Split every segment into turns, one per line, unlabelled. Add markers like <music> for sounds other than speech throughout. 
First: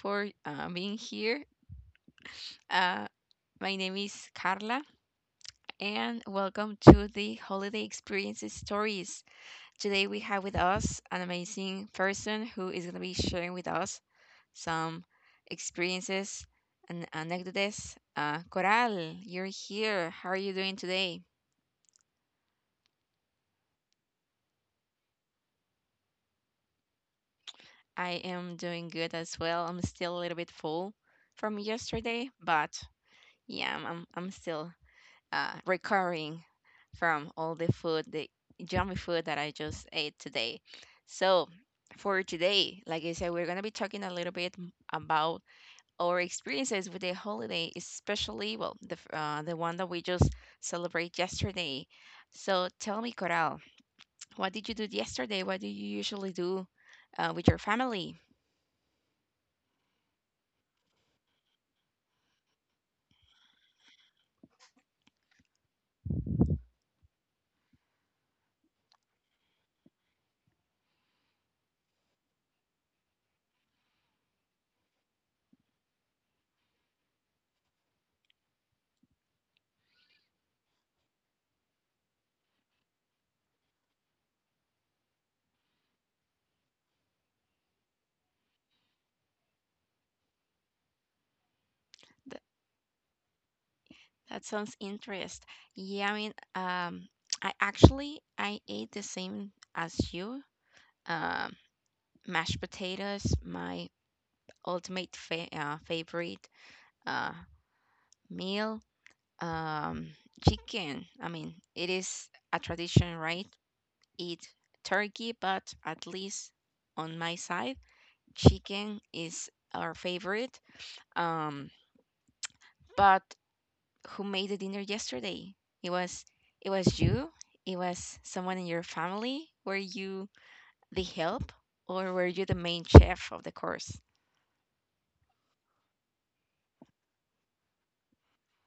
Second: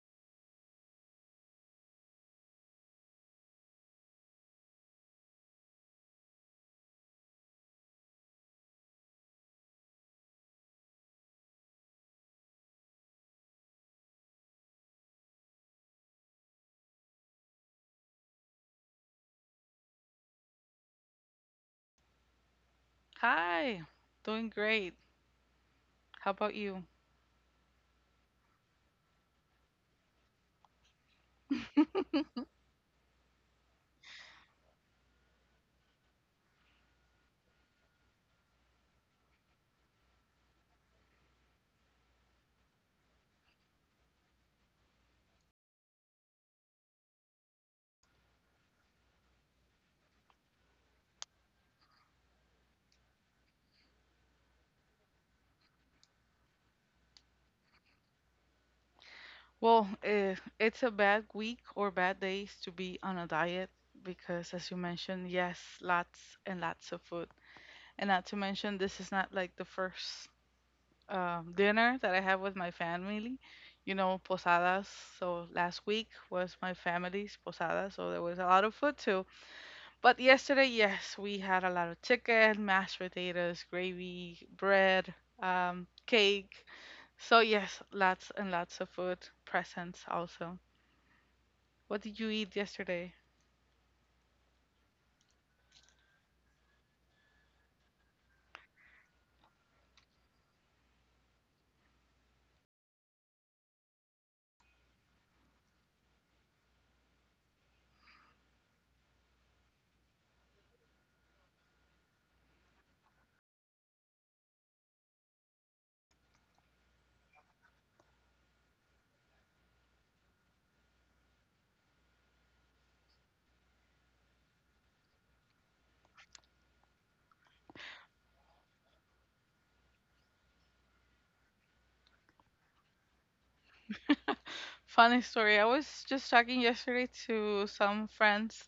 for being here. Uh, my name is Carla, and welcome to the Holiday Experiences Stories. Today, we have with us an amazing person who is going to be sharing with us some experiences and anecdotes. Coral, you're here. How are you doing today?
Hi, doing great. How about you?
I am doing good as well. I'm still a little bit full from yesterday, but yeah, I'm still recovering from all the food, the yummy food that I just ate today. So, for today, like I said, we're going to be talking a little bit about our experiences with the holiday, especially, well, the one that we just celebrate yesterday. So, tell me, Coral, what did you do yesterday? What do you usually do with your family?
Well, it's a bad week or bad days to be on a diet because, as you mentioned, yes, lots and lots of food. And not to mention, this is not like the first dinner that I have with my family. You know, posadas. So last week was my family's posada, so there was a lot of food too. But yesterday, yes, we had a lot of chicken, mashed potatoes, gravy, bread, cake. So yes, lots and lots of food presents also. What did you
Th-
eat yesterday?
That sounds interest. Yeah, I mean, I actually I ate the same as you. Um, mashed potatoes, my ultimate favorite uh, meal. Um, chicken, I mean, it is a tradition, right? Eat turkey, but at least on my side, chicken is our favorite. Um, but who made the dinner yesterday? It was it was you. It was someone in your family. Were you the help, or were you the main chef of the course?
<laughs> Funny story. I was just talking yesterday to some friends,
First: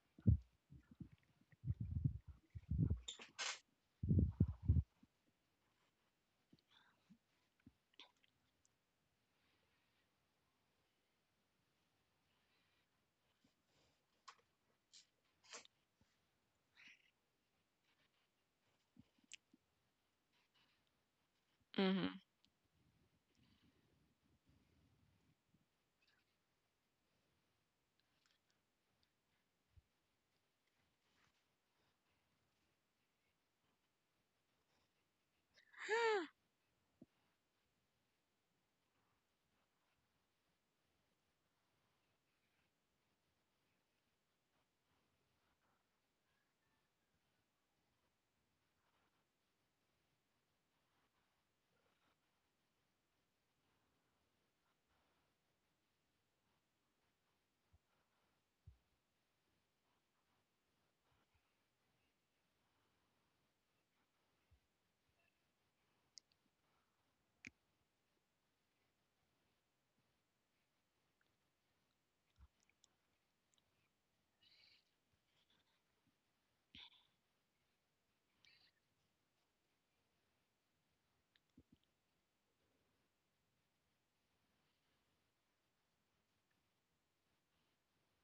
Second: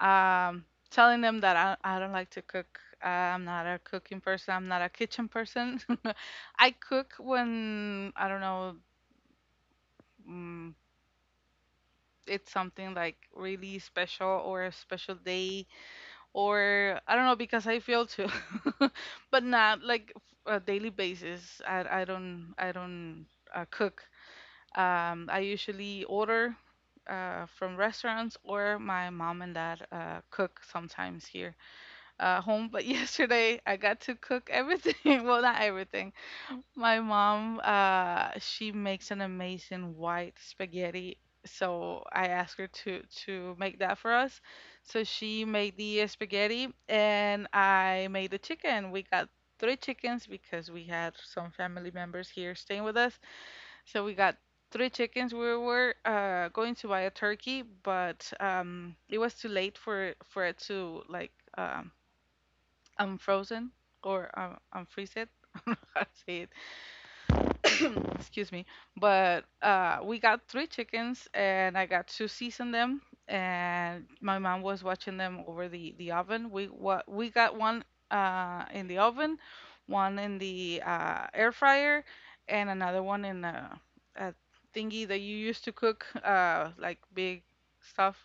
telling them that I don't like to cook. I'm not a cooking person. I'm not a kitchen person. <laughs> I cook when I don't know. mm it's something like really special or a special day or I don't know because I feel too, <laughs> but not like a daily basis. I I
Mm-hmm.
don't I don't cook. I usually order from restaurants or my mom and dad cook sometimes here home. But <laughs> yesterday I got to cook everything. <laughs> Well, not everything.
<gasps>
My mom, she makes an amazing white spaghetti. So I asked her to make that for us. So she made the spaghetti and I made the chicken. We got three chickens because we had some family members here staying with us. So we got three chickens. We were going to buy a turkey, but it was too late for it to like unfrozen or unfreeze it. <laughs> I don't know how to say it, excuse me. But we got three chickens, and I got to season them. And my mom was watching them over the oven. We what we got one in the oven, one in the air fryer, and another one in a thingy that you used to cook like big stuff,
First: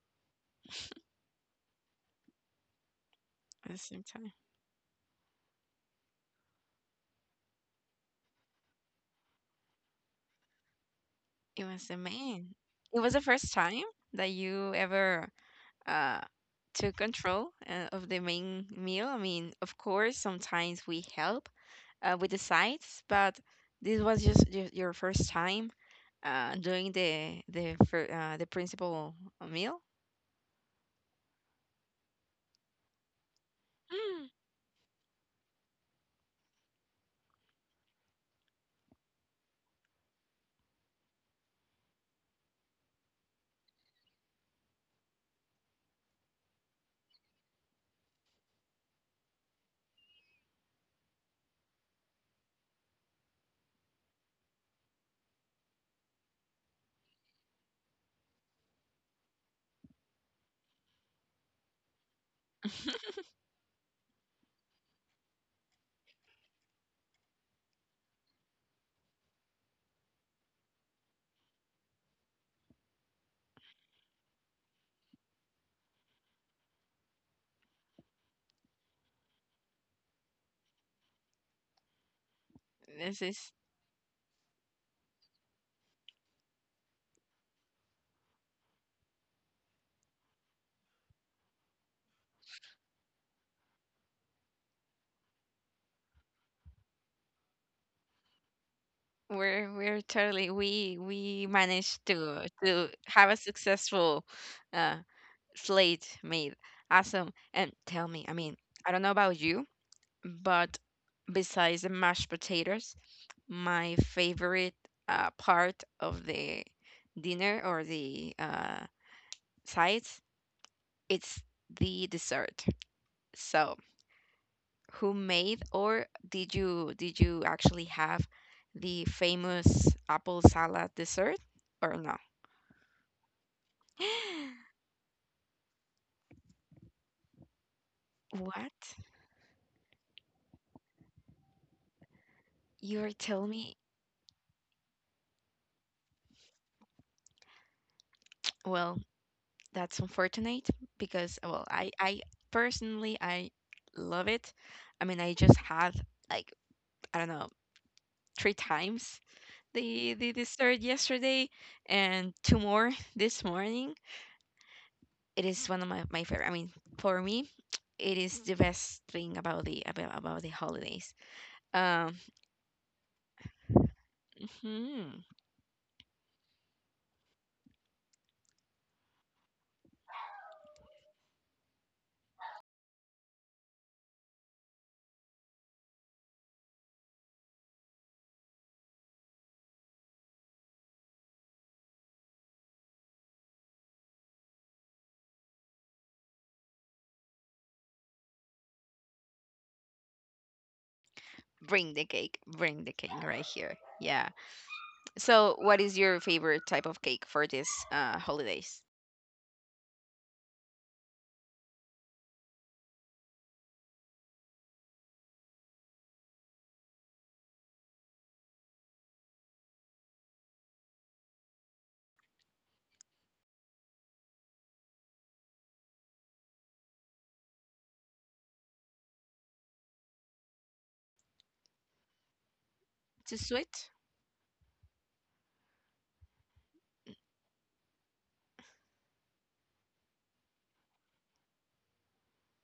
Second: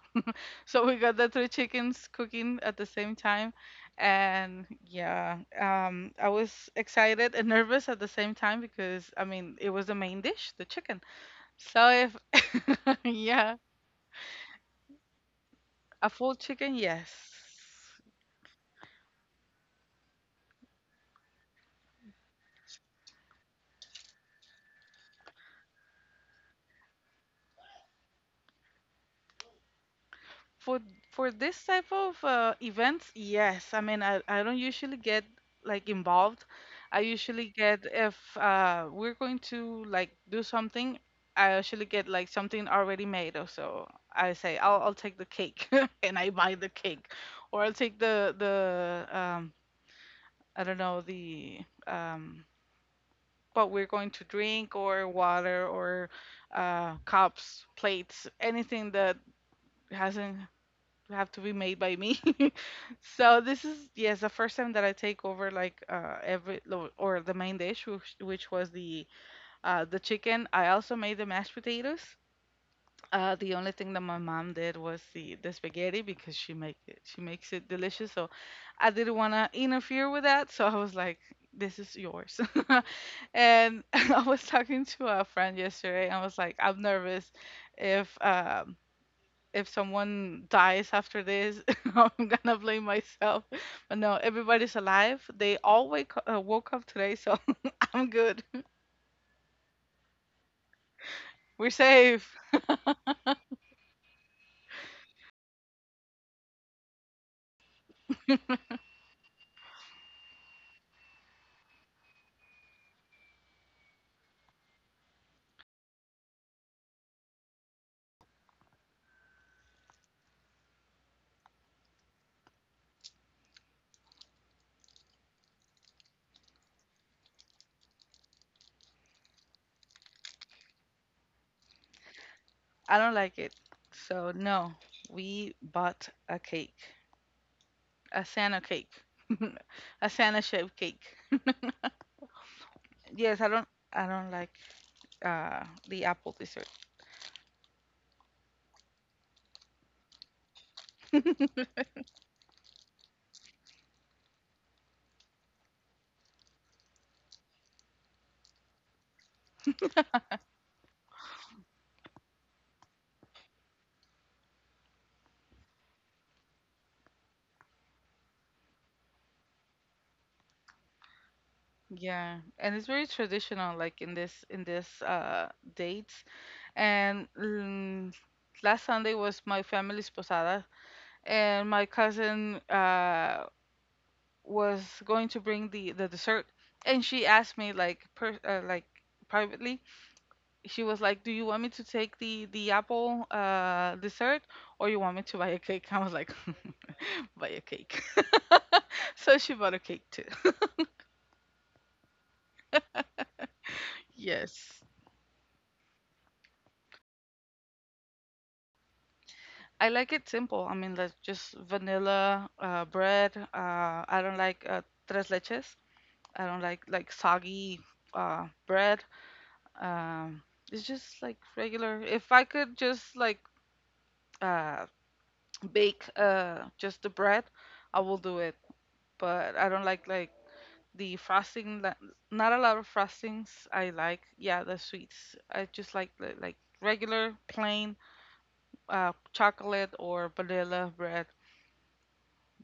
so we got the three chickens cooking at the same time.
At the same time.
And yeah, I was excited and nervous at the same time because, I mean, it was the main dish, the chicken.
It was
So
the main.
if,
It
<laughs>
was the first
yeah,
time that you ever
a
uh
full chicken,
took
yes.
control of the main meal. I mean, of course, sometimes we help with the sides, but this was just your first time doing the principal meal.
For for this type of events, yes. I mean, I,
Mm.
I don't usually get like involved. I usually get if we're going to like do something, I usually get like something already made or so. I say I'll take the cake <laughs> and I buy the cake, or I'll take the I don't know, the um, what we're going to drink or water or cups, plates, anything that hasn't have to be made by me. <laughs> So this is, yes, the first time that I take over like or the main dish, which was the chicken. I also made the mashed potatoes. The only thing that my mom did was the spaghetti because she makes it delicious. So I didn't want to interfere with that. So I was like, this is yours.
This
<laughs>
is
And <laughs> I was talking to a friend yesterday, and I was like, I'm nervous if um if someone dies after this, <laughs> I'm gonna blame myself. But no, everybody's alive. They all wake woke up today, so <laughs> I'm good.
We're totally we
We're
managed
safe.
to have a successful uh slate made. Awesome. And tell me, I mean, I don't know about you. But besides the mashed potatoes, my favorite part of the dinner or the sides, it's the dessert. So, who made, or did you actually have the famous apple salad dessert or no?
I don't like it. So
<gasps>
no, we bought a cake, a Santa cake,
What?
<laughs> a Santa shaped cake. <laughs>
You're
Yes,
telling me?
I don't like the apple dessert.
Well, that's unfortunate, because well, I
<laughs>
I personally I love it. I mean, I just had, like, I don't know, three times the dessert yesterday and two more <laughs> this morning. It is one of my, my favorite. I mean, for me, it is the best thing about the holidays. Um,
Yeah, and it's very traditional, like in this in this
mhm.
uh dates and last Sunday was my family's posada, and my cousin was going to bring the dessert, and she asked me like like privately. She was like, "Do you want me to take the apple dessert, or you want me to buy a cake?" I was like, <laughs> "Buy a cake." <laughs> So she bought a cake too. <laughs>
Bring the cake, bring the cake right here. Yeah.
Yes.
So, what is your favorite type of cake for this holidays?
I like it simple. I mean, like just vanilla bread. I don't like tres leches. I don't like soggy bread. Um it's just like regular. If I could just like uh bake just the bread, I will do it. But I don't like the frosting that not a lot of
Too
frostings
sweet?
I like. Yeah, the sweets. I just like like regular plain chocolate or vanilla bread.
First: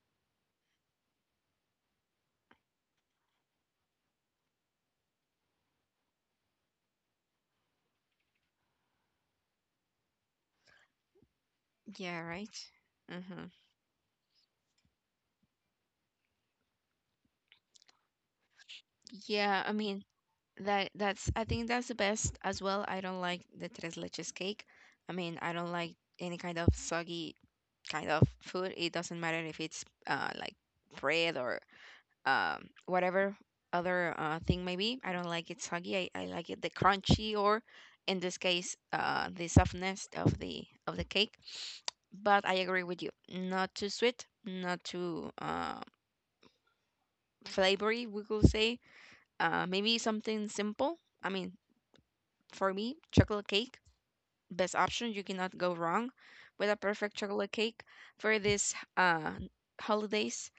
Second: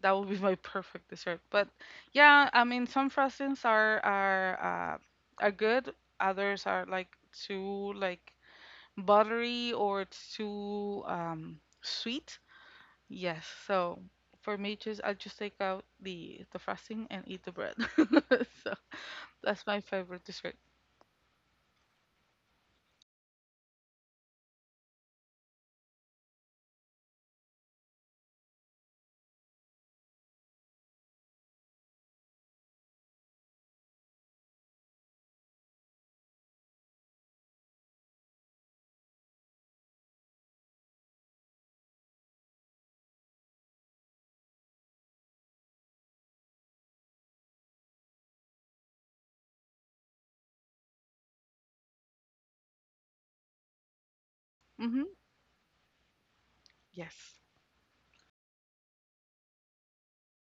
That would be my <laughs> perfect dessert. But yeah, I mean, some frostings are good. Others are like too like buttery or too
Yeah,
sweet.
right.
Yes.
Mm-hmm.
So for me, just I just take out the frosting and eat the bread. <laughs> So
Yeah,
that's
I
my
mean,
favorite dessert.
that's I think that's the best as well. I don't like the tres leches cake. I mean, I don't like any kind of soggy kind of food. It doesn't matter if it's like bread or whatever other thing maybe. I don't like it soggy. I like it the crunchy or in this case the softness of the cake. But I agree with you. Not too sweet, not too flavory, we could say. Maybe something simple. I mean, for me, chocolate cake, best option.
Mhm.
You cannot go wrong with a perfect
Yes.
chocolate cake for this holidays.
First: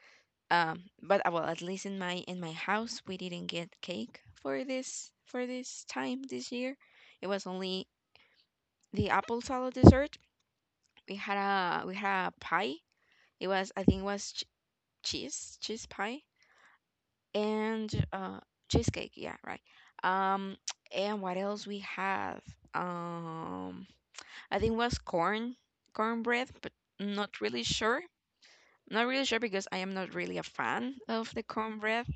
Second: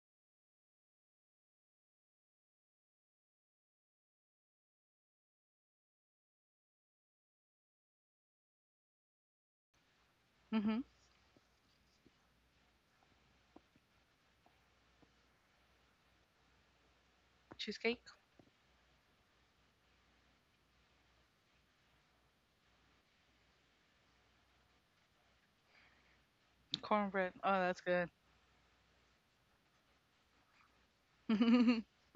But well, at least in my house, we didn't get cake for this time this year. It was only the apple salad dessert.
Mhm.
We had a pie. It was, I think it was, cheese pie,
Cheesecake,
and cheesecake, yeah, right. um <tsk> and what else we have? um I think was cornbread, but not
cornbread. Oh,
really
that's
sure
good.
not really sure because I am not really a fan of the
<laughs>
cornbread,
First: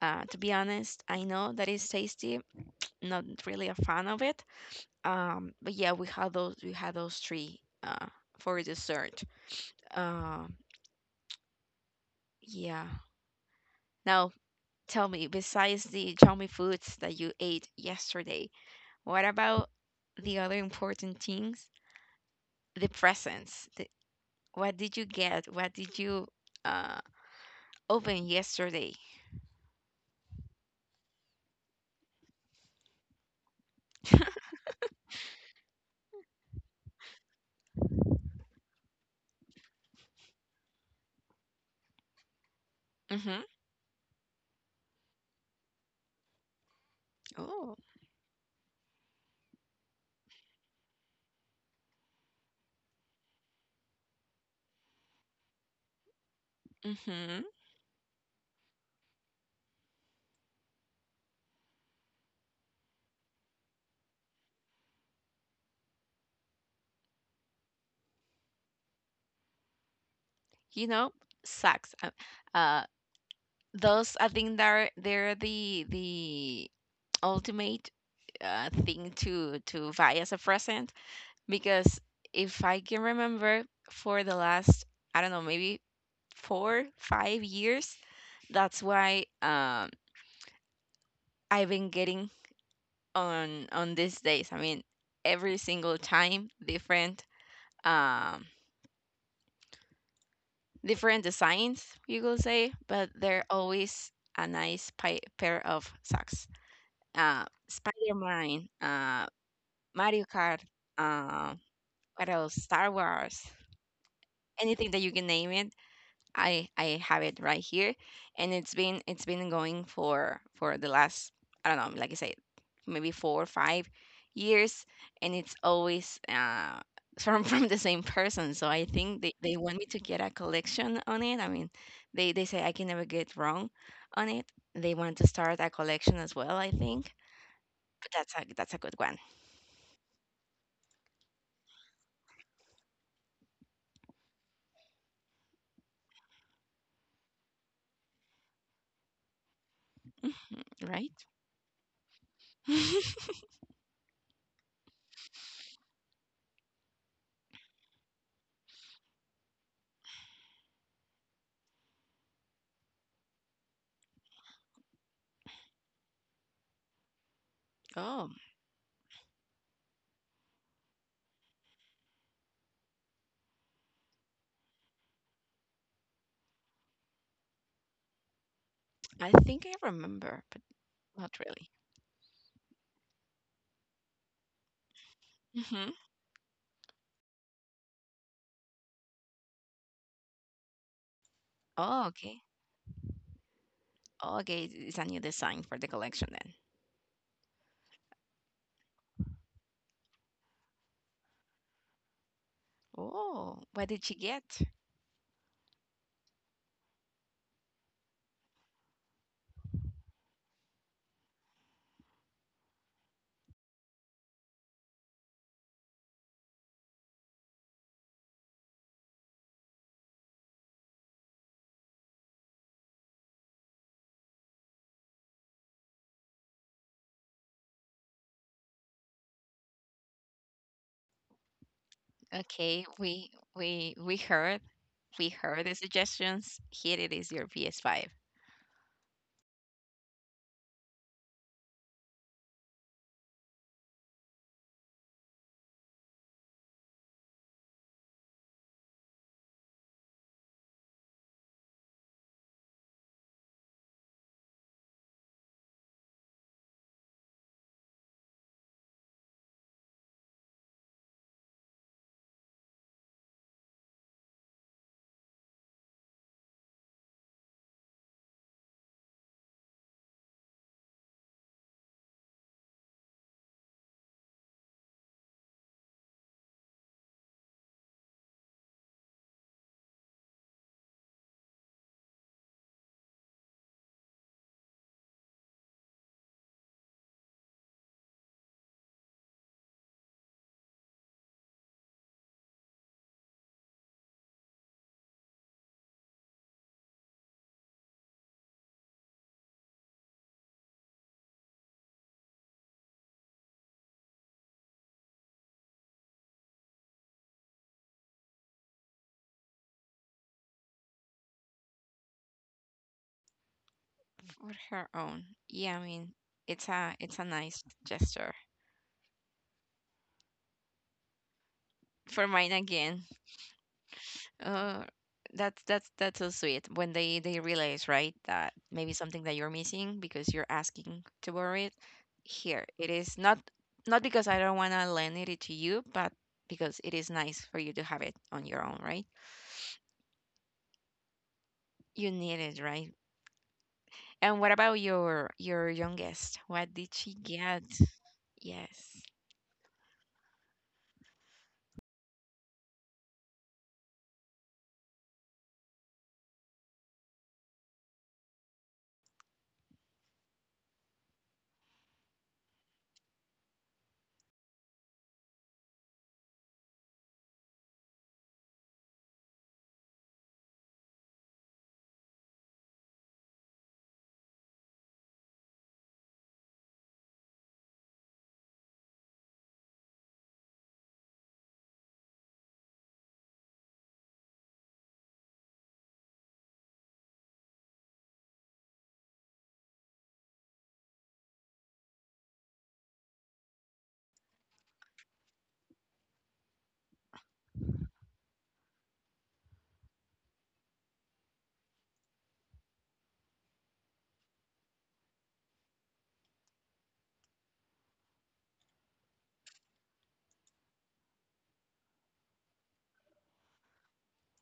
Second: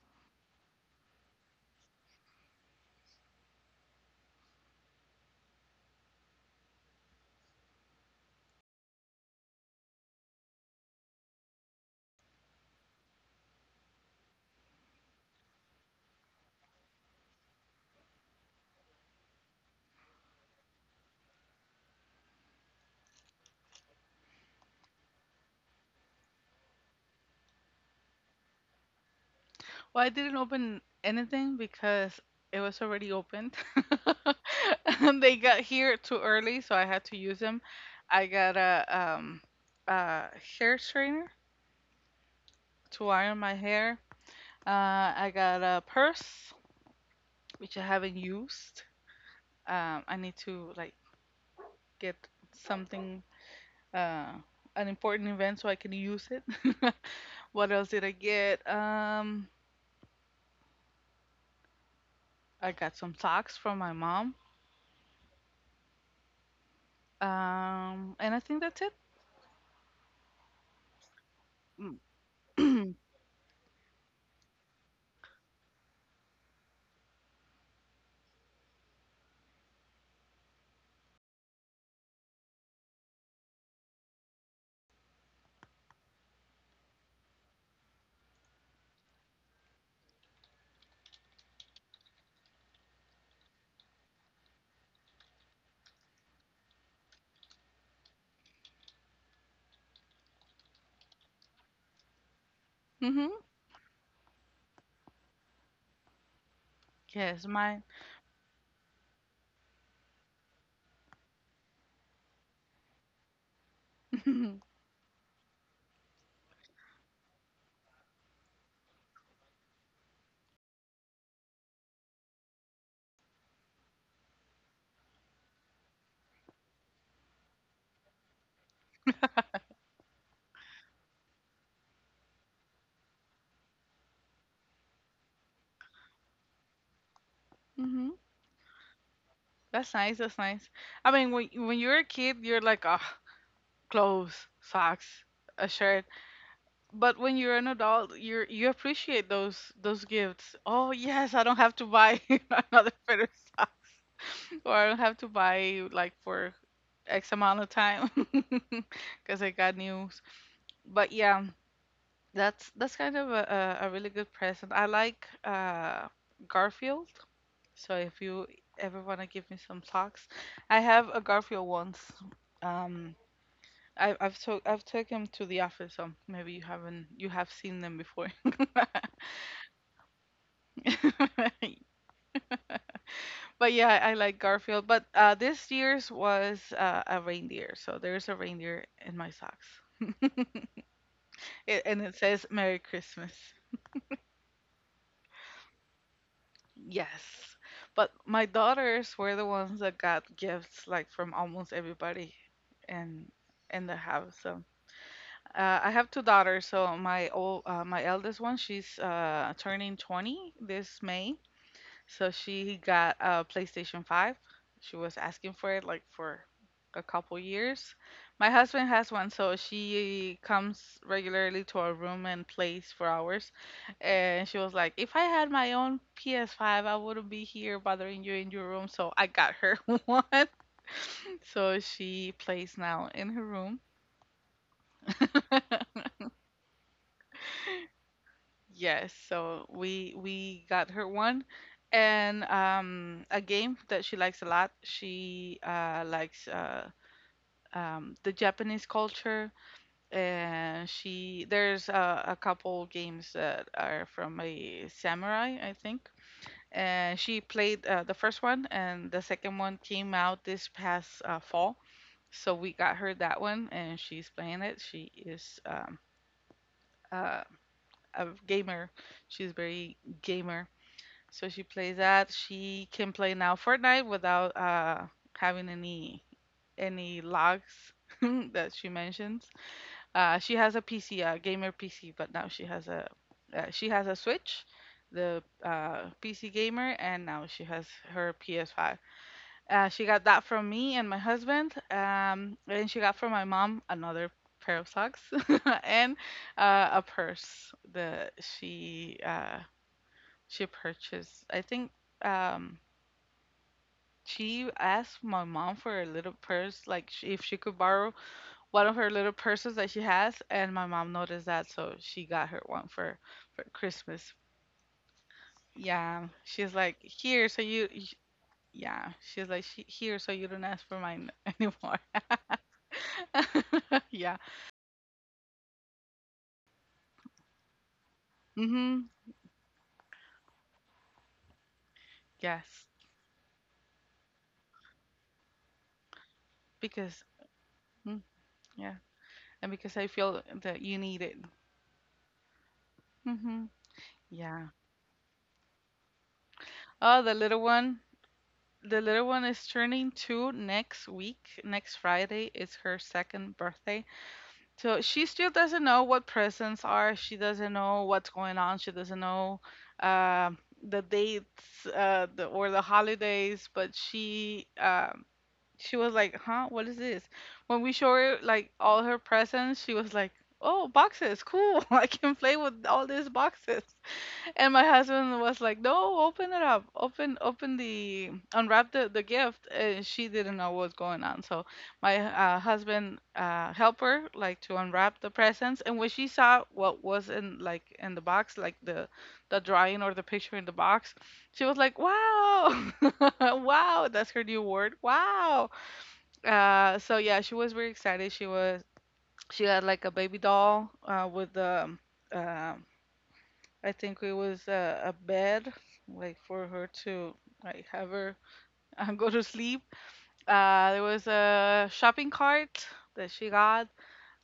to be honest. I know that it's tasty, not really a fan of it. But yeah, we had those, we had those three for dessert. um, yeah. Now, tell me, besides the Xiaomi foods that you ate yesterday, what about the other important things? The presents. What did you get? What did you uh, open yesterday? <laughs>
Well, I didn't open anything because it was already opened. <laughs> And they got here too early, so I had to use them. I got a hair straightener to iron
Mm-hmm.
my hair. I got a purse
Oh.
which I haven't used. I need to like get something, uh an important event so I can use it. <laughs>
Mm-hmm.
What else did I get? I got some socks from my mom. And I think that's it.
You know, socks. Uh,
<clears throat>
those I think they're they're the ultimate thing to buy as a present, because if I can remember, for the last, I don't know, maybe four five years, that's why I've been getting on these days. I mean, every single time different, um different designs, you could say, but
Mhm.
they're always a nice pair of socks.
Yes, mine.
Spider Man, Mario Kart, uh, what else? Star Wars,
<laughs> Mhm.
anything that you can name it. I have it right here, and it's been going for the last, I don't know, like I said, maybe 4 or 5 years, and it's always <laughs> from the same person. So I think they want me to get a collection on it. I mean, they say I can never get wrong on it. They want to start a collection as well, I think, but that's a, that's a good one,
That's nice. That's nice. I mean, when you're a kid, you're like, ah, clothes, socks, a shirt. But when you're an adult, you appreciate those gifts. Oh
right?
yes, I don't have to buy <laughs> another pair of
<laughs>
socks, <laughs> or I don't have to buy like for X amount of time <laughs> because I got news. But yeah, that's kind of a really good present. I like Garfield. So if
Oh,
you ever want to give me some socks, I have a Garfield once. Um, I've took him to the office, so maybe you haven't you have seen them before. <laughs>
I think I remember, but not really.
But yeah, I like Garfield. But this
Hmm.
year's was a reindeer, so there's a reindeer in my socks, <laughs> it, and
Oh,
it
okay.
says Merry Christmas.
Oh, okay, it's a new design for the collection then.
Yes, but my daughters were the ones that got gifts like from almost everybody, and
Oh, what
in the
did you
house.
get?
So. I have two daughters, so my eldest one, she's turning 20 this May. So she got a PlayStation 5. She was asking for it like for a couple years. My husband has one, so she comes regularly to our room and plays for hours. And she was like, "If I had my own PS5, I wouldn't be here bothering you in your room." So I got her <laughs> one. So she plays
Okay,
now in her room.
we we heard we heard the
<laughs>
suggestions. Here it is, your PS5.
Yes, so we got her one, and a game that she likes a lot. She likes the Japanese culture, and she there's a couple games that are from a samurai, I think. And she played the first one, and the second one came out this past fall. So we got her that one, and she's playing it. She is uh, a gamer. She's very gamer. So she plays that. She can play now Fortnite without having any logs <laughs> that she mentions. She has a PC, a gamer PC, but now she has a Switch, the PC gamer, and now she has her PS5. She got that from me and my husband, and she got from my mom another pair of socks <laughs> and a purse that she purchased, I think. Um, she asked my mom for a little purse, like if she could borrow one of her little purses that she has, and my mom noticed that, so she got her one for Christmas.
For her own. Yeah, I mean,
Yeah,
it's
she's
a
like,
it's a
here, so
nice gesture.
yeah, she's like, she, here, so you don't ask for mine <laughs> anymore.
For mine again.
<laughs> Yeah.
Uh, that's that's so sweet when they realize, right, that maybe
Mm-hmm.
something that you're missing, because you're asking to borrow it. Here,
Yes,
it is not, not because I don't want to lend it to you, but because it is
because
nice for you to have it
mm,
on your own,
yeah,
right?
and because I feel that you need it.
You need it, right?
Mm-hmm.
And what
Yeah.
about your youngest? What did she
Oh, the little
get?
one. The
Yes.
little one is turning two next week. Next Friday is her second birthday. So she still doesn't know what presents are. She doesn't know what's going on. She doesn't know uh, the dates or the holidays. But she was like, "Huh? What is this?" When we show her like all her presents, she was like, "Oh, boxes! Cool! <laughs> I can play with all these boxes." And my husband was like, "No, open it up. Open the unwrap the gift." And she didn't know what was going on, so my husband helped her like to unwrap the presents. And when she saw what was in like in the box, like the drawing or the picture in the box, she was like, "Wow, <laughs> wow!" That's her new word, "wow." So yeah, she was very excited. She had like a baby doll with the uh, I think it was a bed, like for her to like have her <laughs> go to sleep. There was a shopping cart that she got.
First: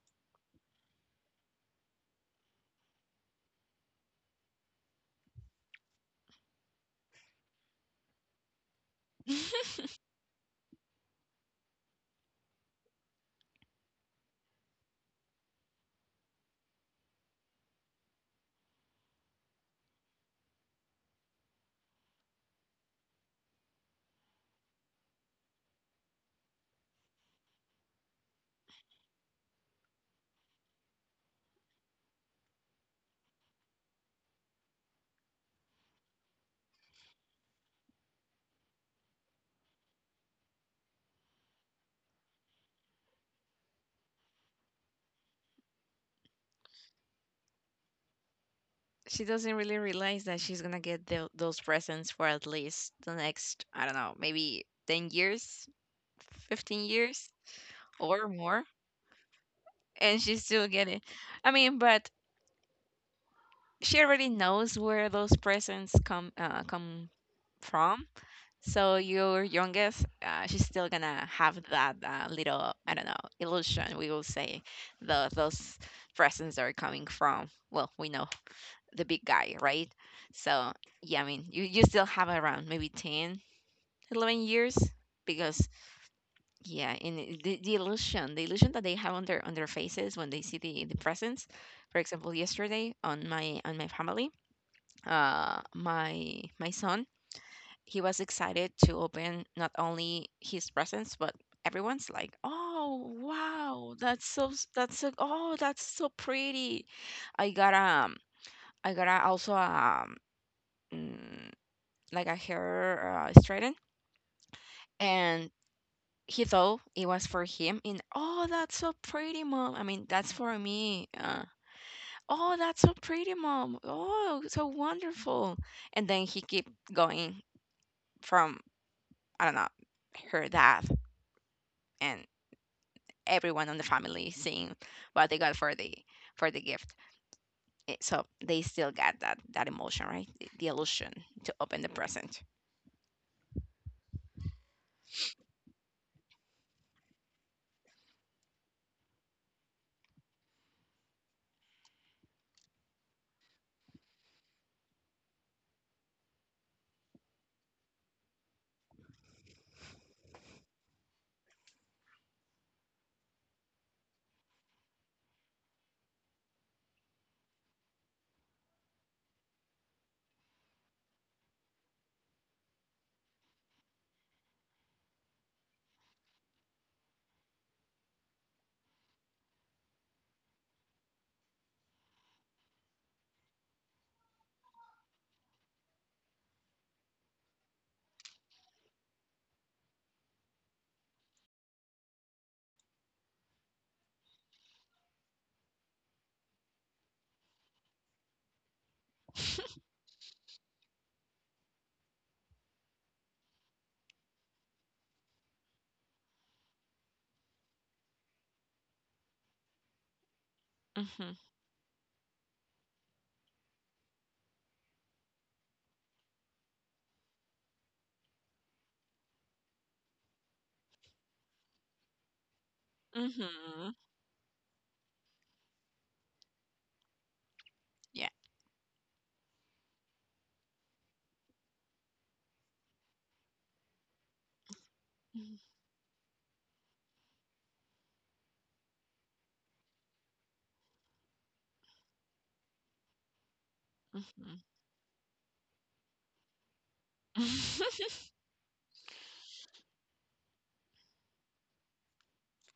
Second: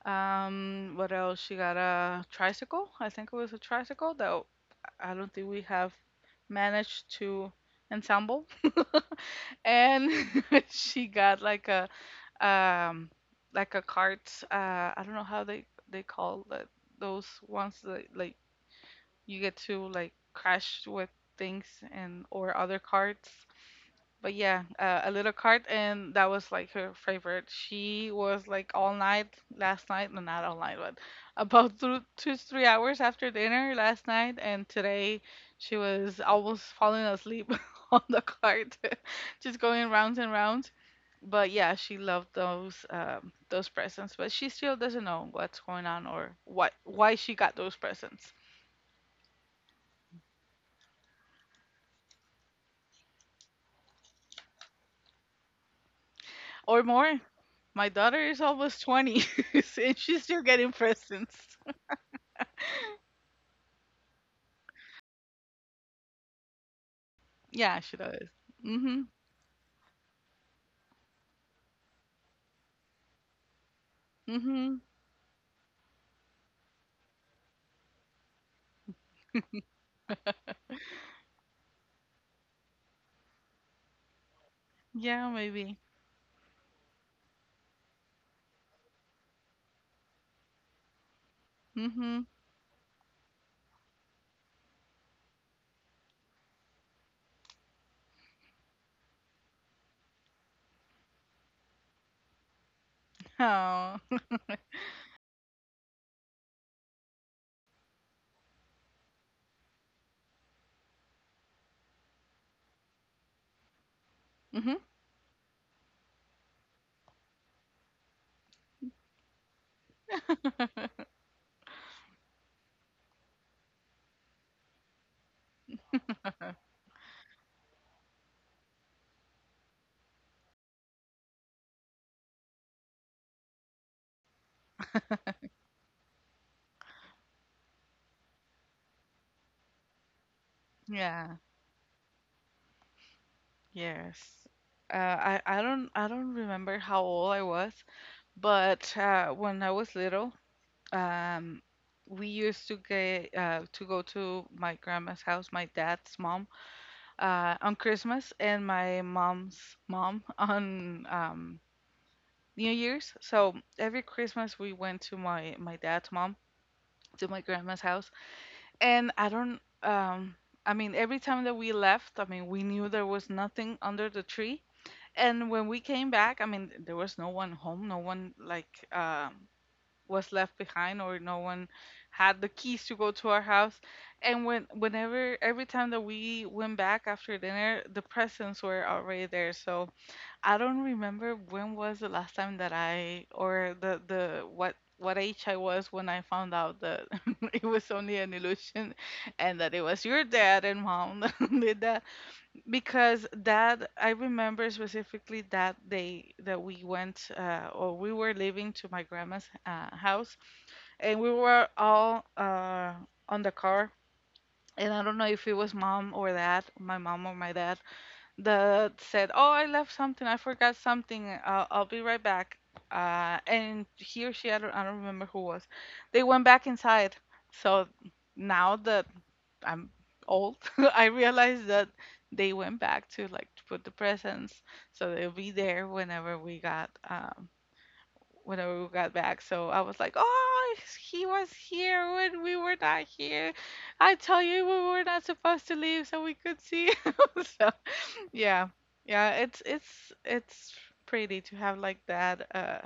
What else? She got a tricycle. I think it was a tricycle that I don't think we have managed to ensemble. <laughs>
<laughs>
And <laughs> she got um like a cart. I don't know how they call that, those ones that like you get to like crash with things and or other cards. But yeah, a little card, and that was like her favorite. She was like all night last night, no, not all night, but <laughs> about 2 to 3 hours after dinner last night, and today she was almost falling asleep <laughs> on the cart, <laughs> just going rounds and rounds. But yeah, she loved those presents, but she still doesn't know what's going on or what why she got those presents
She doesn't really realize that she's gonna get those presents for at least the next, I don't know, maybe 10 years,
or
15
more.
years.
My daughter
Or
is
more,
almost 20 <laughs> and
and
she's
she
still
still
getting
get it.
presents.
I mean, but she already knows where those presents come come
Yeah, she
from.
does.
So
Mhm.
your youngest, she's still gonna have that little, I don't know, illusion, we will say,
Mhm.
the those presents are coming from. Well, we know the big guy, right? So yeah, I mean, you still have around maybe 10, 11 years,
Yeah,
because
maybe.
yeah. And the illusion that they have on their faces when they see the presents. For
Mhm.
example, yesterday on my family, my son, he was excited to open not only his presents but everyone's like, oh, wow,
Oh. <laughs>
that's so that's so, oh, that's so pretty. I got, I got a, also, mm, like a hair straighten.
Mhm.
And he thought it was for him, and oh, that's so pretty, mom. I mean, that's for me. Oh, that's so pretty, mom. Oh, so wonderful. And then he kept going, from, I don't know, her dad, and everyone on the family seeing what they got for the gift. So they still got that emotion, right? The illusion
Yeah.
to open the present.
Yes. I don't remember how old I was, but when I was little, um, we used to get to go to my grandma's house, my dad's mom, on Christmas, and my mom's mom on New Year's. So every Christmas we went to my dad's mom to my grandma's house, and I don't. I mean, every time that we left, I mean, we knew there was nothing under the tree. And when we came back, I mean, there was no one home. No one like was left behind, or no one had the keys to go to our house. And whenever every time that we went back after dinner, the presents were already there. So I don't remember when was the last time that I or the what age I was when I found out that <laughs> it was only an illusion, and that it was your dad and mom <laughs> that did that, because that I remember specifically that day that we went or we were leaving to my grandma's house, and we
Mm-hmm.
were all on the car, and I don't know if it was mom or dad, my mom or my dad, that said, "Oh, I left something. I forgot something. I'll be right back." And
Mm-hmm.
he or she, I don't remember who was. They went back inside. So
Yeah.
now that I'm old, <laughs> I realize that they went back to like to put the presents, so they'll be there whenever we got back. So I was like, "Oh, he was here when we were not here. I tell you, we were not supposed to leave so we could see." <laughs> So
Mm-hmm.
yeah. Yeah, it's pretty to have like that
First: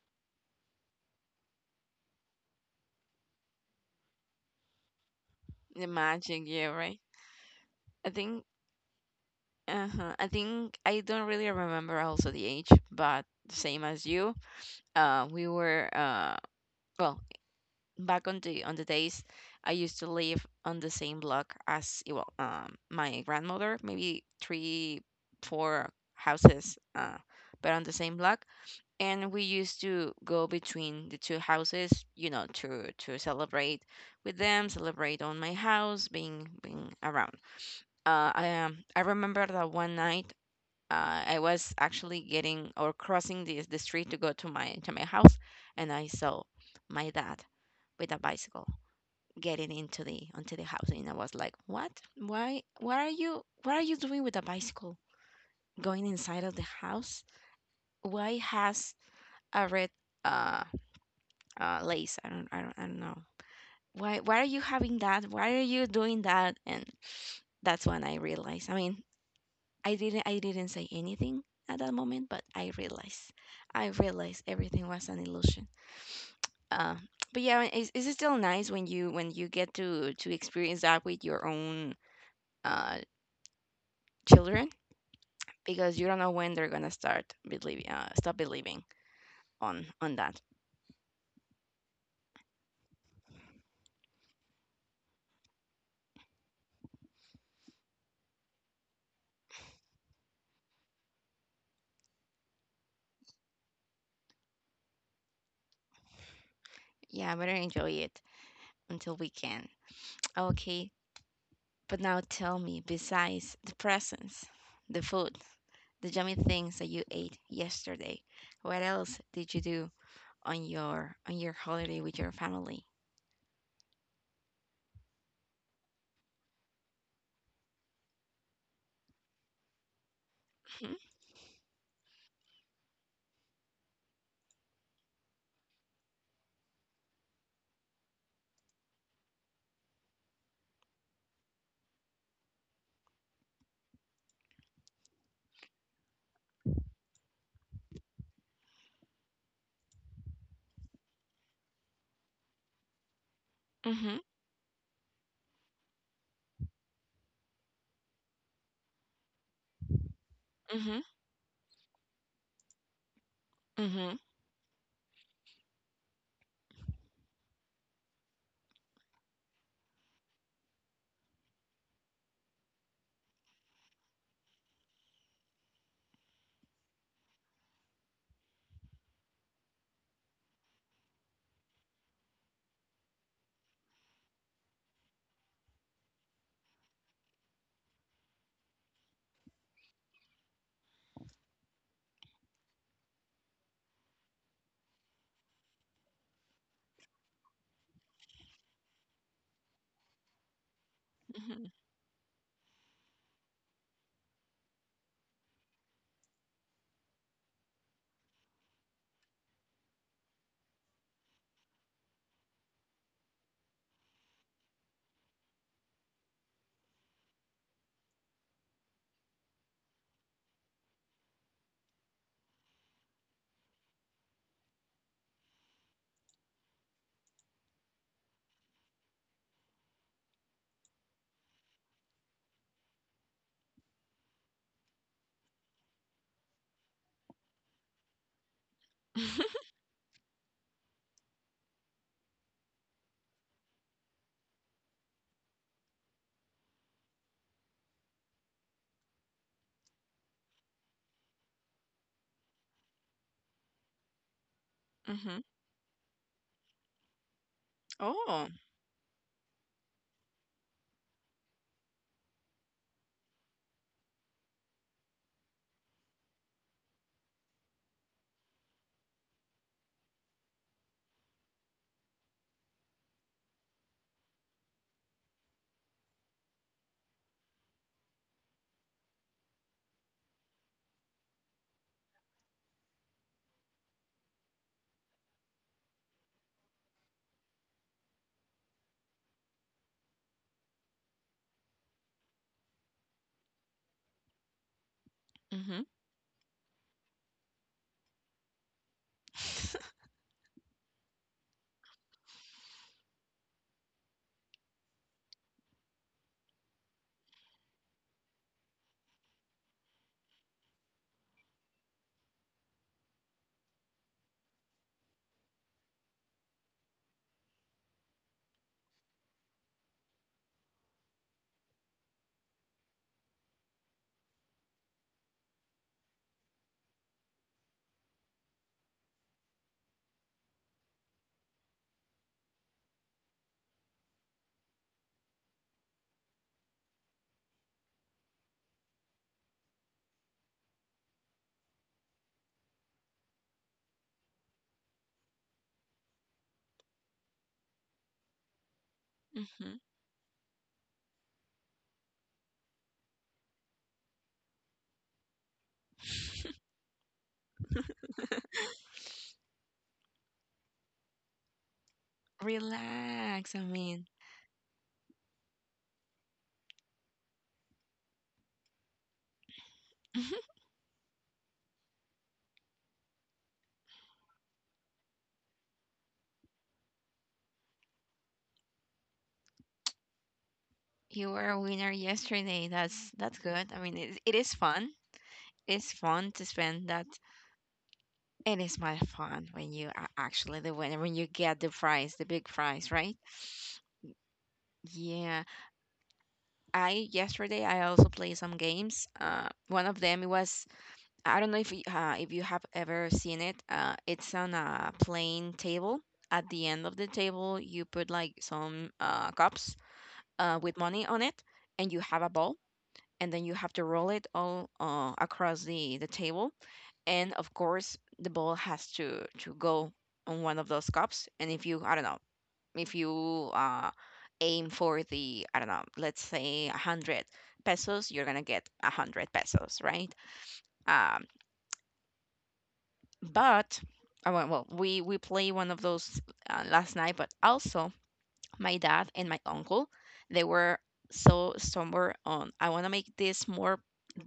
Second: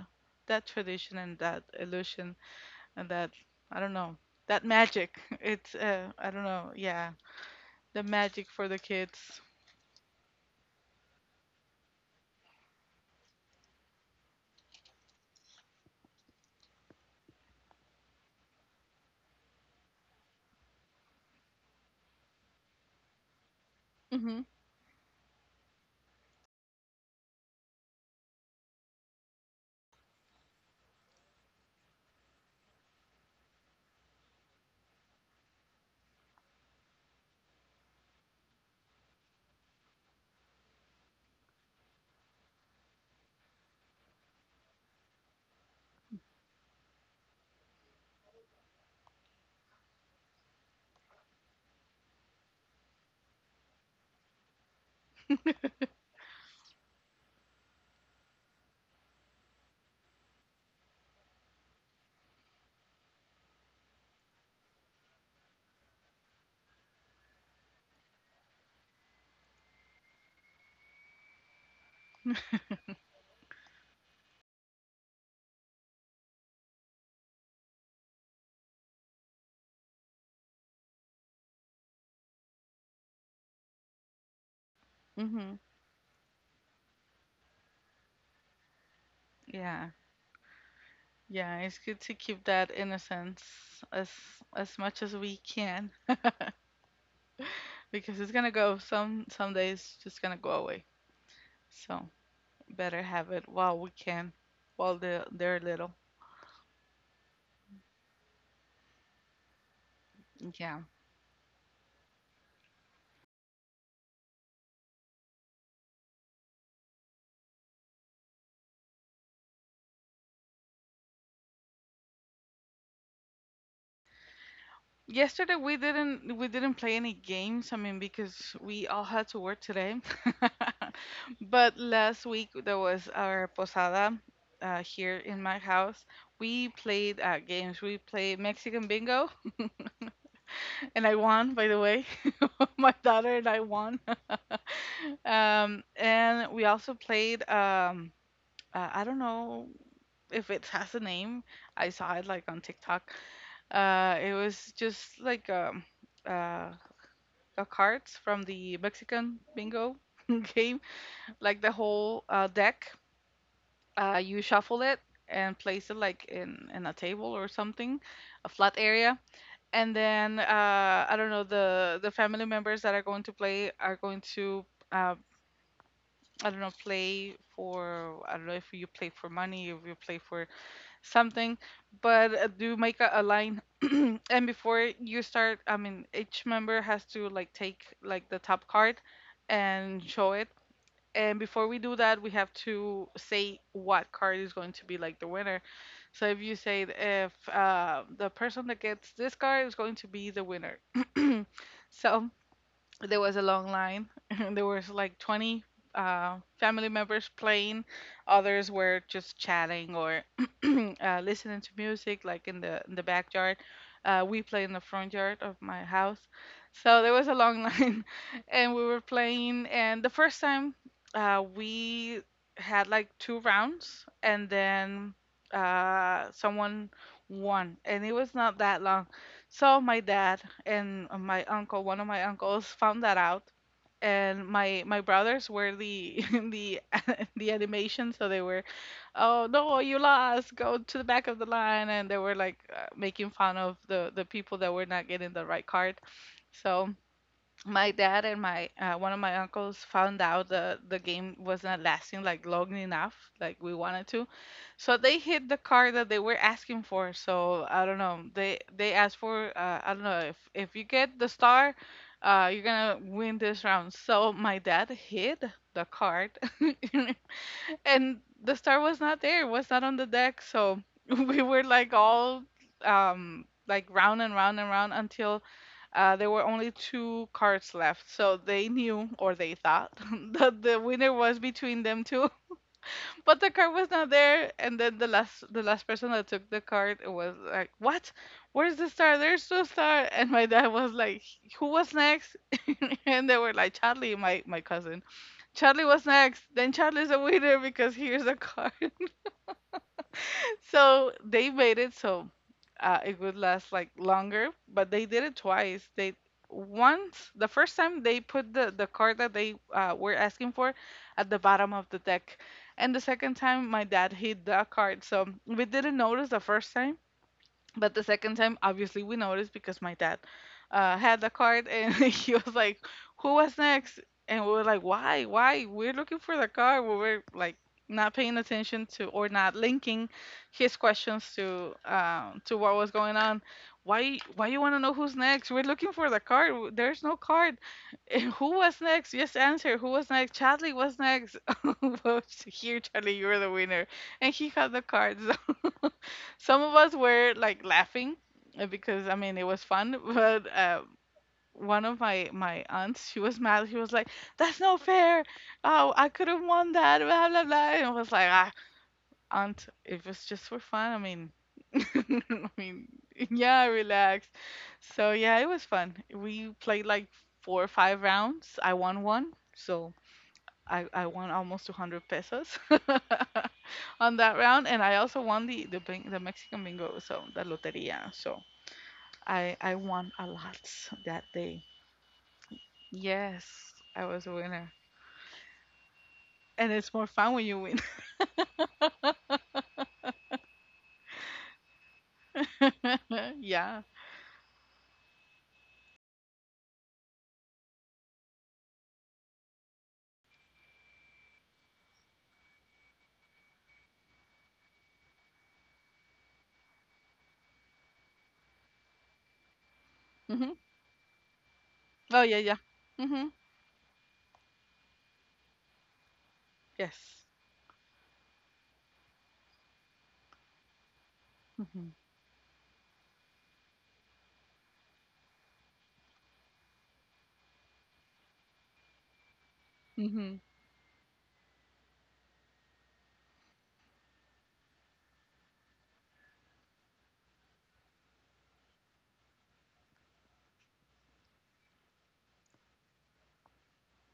that tradition and that illusion and that, I don't know, that magic. <laughs> It's
<laughs> The
I
magic,
don't
yeah,
know.
right?
Yeah. The
I think.
magic for the kids.
Uh-huh. I think I don't really remember also the age, but same as you. We were, well, back on the days I used to live on the same block as, my grandmother, maybe
Mhm.
three, four houses, but on the same block, and we used to go between the two houses, to celebrate with them, celebrate on my house, being around. I remember that one night, I was actually getting, or crossing, the street to go to my house, and I saw my dad with a bicycle getting into the onto the house, and I was like, "What? Why? What are you? What are you doing with a bicycle going inside of the house? Why has a red, uh, lace? I don't, I don't know." Why, are you having that? Why are you doing that? And that's when I realized. I mean, I didn't say anything at that moment, but I realized everything was an illusion. Uh, but yeah, it's still nice when you get to experience that with your own, uh, children,
Mhm. <laughs>
because you don't know when they're gonna start believing, stop believing on
Yeah.
on that.
Yeah, it's good to keep that innocence as as much as we can because it's gonna go, some days just gonna go away. So better have it while we can, while they're little.
Yeah, better enjoy it until we can.
Yeah.
Okay, but now tell me, besides the presents, the food, the yummy things that you ate yesterday, what else did you do on your holiday with your family?
Yesterday we didn't play any games. I mean, because we all had to work today. <laughs>
Mhm.
But last week there was our posada here in my house. We played games. We played Mexican bingo, <laughs> and I won, by the way. <laughs> My daughter and I won. <laughs> And we also played. I don't know if it has a name. I saw it like on TikTok.
Mhm.
It was just like, uh, cards from the Mexican bingo <laughs> game,
Mhm.
like the whole deck.
Mhm.
You shuffle it and place it like in a table or something, a flat area. And then, I don't know, the family members that are going to play are going to, uh, I don't know, play for, I don't know, if you play for money, if you play for something, but do make a line. <clears throat> And before you start, I mean, each member has to like take like the top card and show it. And before we do that, we have to say what card is going to be like the winner. So if you say if the person that gets this card is going to be the winner.
Mhm.
So there was a long line. <laughs> There was like 20 family members playing. Others were just chatting or <clears throat> listening to music, like in the backyard. We play in the front yard of my house, so there was a long <laughs> line, and we were playing. And the first time, we had like two rounds, and then someone won, and it was not that. So my dad and, my uncle, one of my uncles, found that out, and my brothers were the <laughs> the the animation, so they were, "Oh
<laughs>
no, you lost, go to the back of the line," and they were like making fun of the people that were not getting the right card. So my dad and my one of my uncles found out the game was not lasting like long enough like we wanted to, so they
Mhm.
hit the car that they were asking for. So I don't know,
Oh.
they asked for, I don't know, if you get the star you're gonna win this round. So my dad hid the card <laughs> and the star was not there, was not on the deck. So <laughs> we were like all like round and round and round, until there were only two cards left. So they knew or they thought <laughs> that the winner was between them two, <laughs> but the card was not there. And then the last person that took the card was like, "What? Where's the star? There's no star." And my dad was like, "Who was next?" <laughs> And they were like, "Charlie, my cousin."
Mhm.
Charlie was next. Then Charlie's a winner because here's a card. <laughs>
<laughs>
So they made it so it would last like longer, but they did it twice. They Once, the first time they put the card that they were asking for at the bottom of the deck, and the second time my dad hid the card, so we didn't notice the first time. But the second time, obviously, we noticed because my dad had the card, and <laughs> he was like, "Who was next?" And we were like, "Why? Why? We're looking for the card." We were like not paying attention to, or not linking his questions to what was going on. "Why? Why you want to know who's next? We're looking for the card. There's no card." <laughs> "And who was next? Just answer. Who was next?" "Chadley was next." <laughs> "Well, here, Charlie, you're the winner." And he had the cards. <laughs> Some of us were like laughing because I mean it was
Mhm.
fun, <laughs> but one of my aunts, she was mad. She was like, "That's not fair! Oh, I could have won that!" Blah blah blah. And I was like, "Ah,
<laughs>
aunt, it was just for fun. I mean, <laughs> I mean,
Relax. I
yeah,
mean.
relax." So yeah, it was fun. We played like four or five rounds. I won one, so
Mhm.
I won almost 200 pesos <laughs> on that round, and I also won the Mexican bingo, so the loteria. So I won a lot
You
that
were a
day.
winner yesterday. That's good. I
Yes,
mean,
I
it
was a
is
winner,
fun. It's fun to
and
spend that.
it's more fun when you win.
It is my fun when you are actually the winner when you get the prize, the big prize, right?
<laughs> Yeah.
Yeah. I yesterday I also played some games. One of them it was I don't know if you have ever seen it. It's on a plain table. At the end of the table, you put like some cups
Hmm.
with money on it, and you have a
Oh yeah,
ball,
yeah.
and
Hmm.
then you have to roll it all across the table. And
Yes.
of course, the ball has to go on one of those cups. And if you, I
Hmm.
don't know, if you aim for the, I don't know, let's say 100 pesos, you're gonna get 100 pesos, right?
Hmm.
Um, but I went, well, we play one of those last night, but also my dad and my uncle, they were so somewhere on. I want to make this more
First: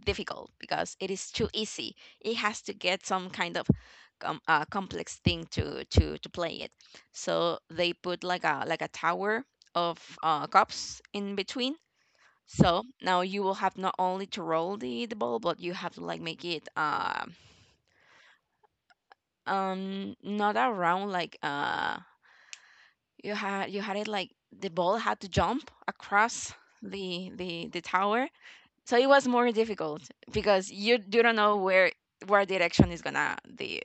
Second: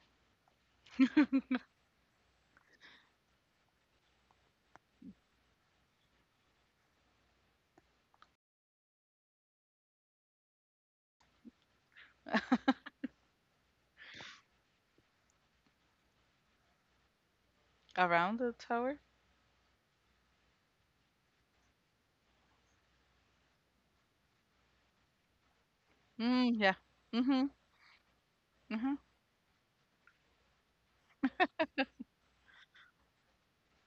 difficult because it is too easy. It has to get some kind of complex thing to play it. So they put like a tower of cups in between. So now you will have not only to roll the ball, but you have to like make it
<laughs> Around the tower.
not around like you had it like the ball had to jump
Mm,
across
yeah.
the
Hmm.
the the tower.
Hmm.
So it was more difficult because you don't know where direction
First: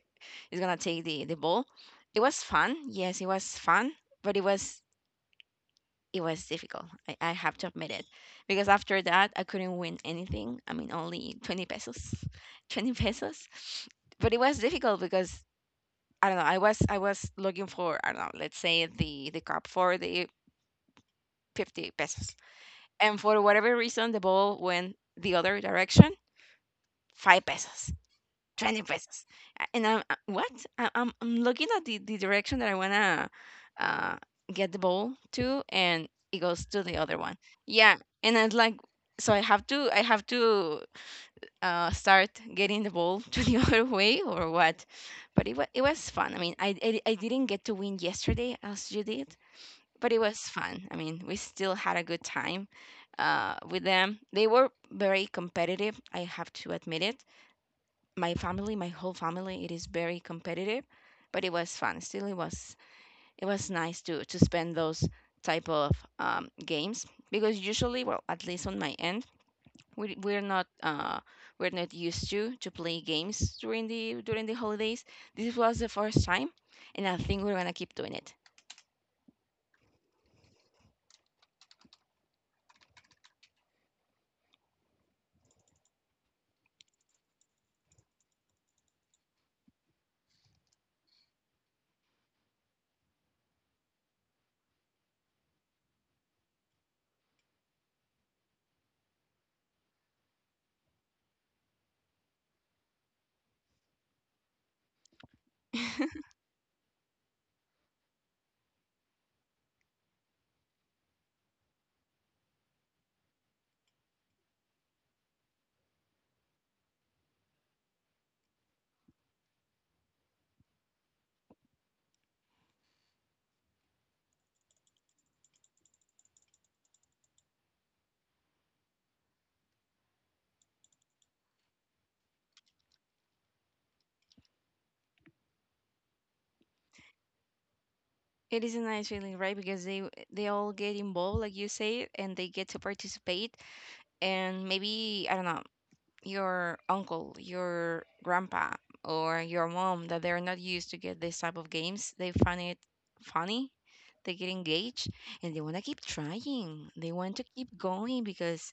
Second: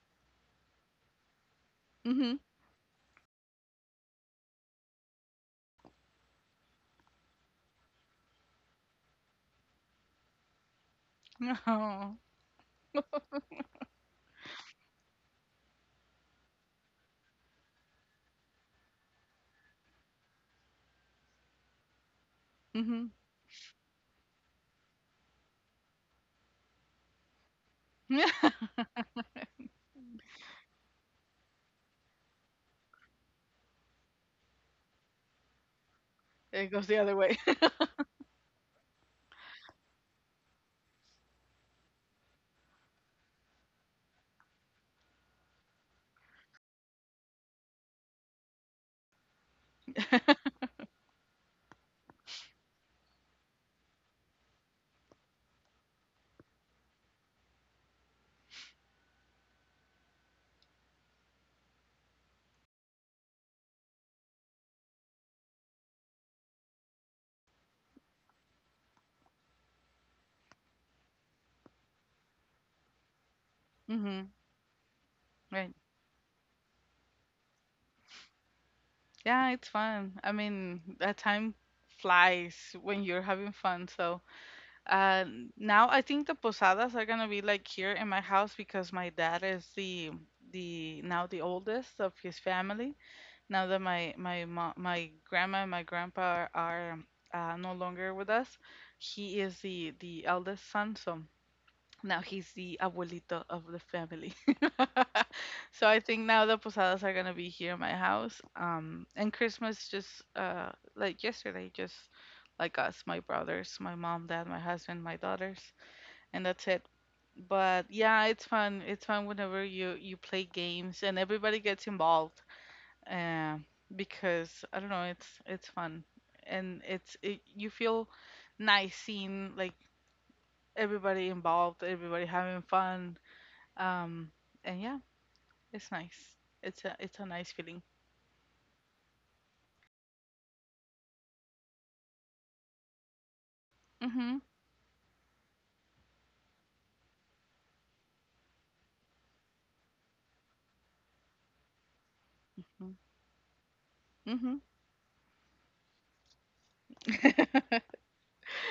is gonna take the ball. It
Hmm.
was fun, yes, it was fun, but it was difficult. I have to admit it because after that I couldn't win anything. I mean, only 20 pesos,
No.
<laughs> 20 pesos. But it was difficult because I don't know. I was looking for I don't know. Let's say the cup for the 50 pesos,
Hmm.
and for whatever reason the ball went the other direction. Five pesos,
<laughs>
20 pesos, and I'm what? I'm looking at the direction that I wanna uh, get the ball to, and it goes
It
to
goes
the
the
other
other
one.
way. <laughs>
Yeah, and it's like, so I have to start getting the ball <laughs> to the other way or what. But it was fun. I mean, I didn't get to win yesterday as you did, but it was fun. I mean, we still had a good time with them. They were very competitive. I have to admit it. My family, my whole family, it is very competitive, but it was fun. Still, it was nice to spend those type of games because usually, well, at least on my end, we, we're not uh, we're not used to play games during the
Mhm.
during the holidays. This
Right.
was the first time, and I think we're gonna keep doing it.
Yeah, it's fun. I mean, that time flies when you're having fun. So, uh, now I think the posadas are gonna be like here in my house, because my dad is the now the oldest of his family. Now that my grandma and my grandpa are no longer with us, he is the eldest son. So now he's the abuelito of the family. <laughs> So I think now the posadas are gonna be here in my house. And Christmas, just, uh like yesterday, just like us, my brothers, my mom, dad, my husband, my daughters, and that's it. But yeah, it's fun. It's fun whenever you play games and everybody gets involved. Uh, because I don't know, it's fun, and you feel nice seeing like everybody involved, everybody having fun, um, and yeah, it's nice. It's a nice feeling.
<laughs> It is a nice feeling, right? Because they all get involved, like you say, and they get to participate.
Mhm.
And maybe, I don't know, your uncle, your grandpa, or your mom, that they're not used to get this type of games, they find it funny, they get
Mhm.
engaged, and they want to keep trying, they want to keep
<laughs>
going because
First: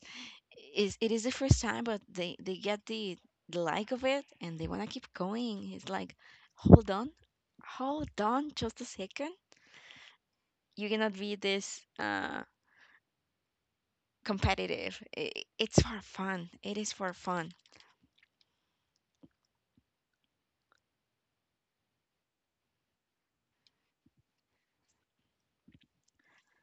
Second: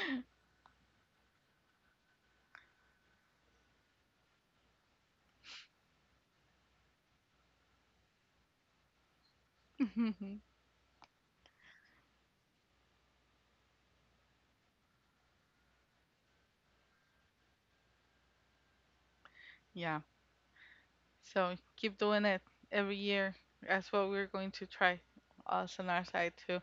is it is the first time, but they get the like of it, and they want to keep going. It's like, hold on, hold on, just a second.
Mhm.
You cannot be this competitive. I It's for fun, it is for fun.
Yeah. So keep doing it every year. That's what we're going to try, us on our side too.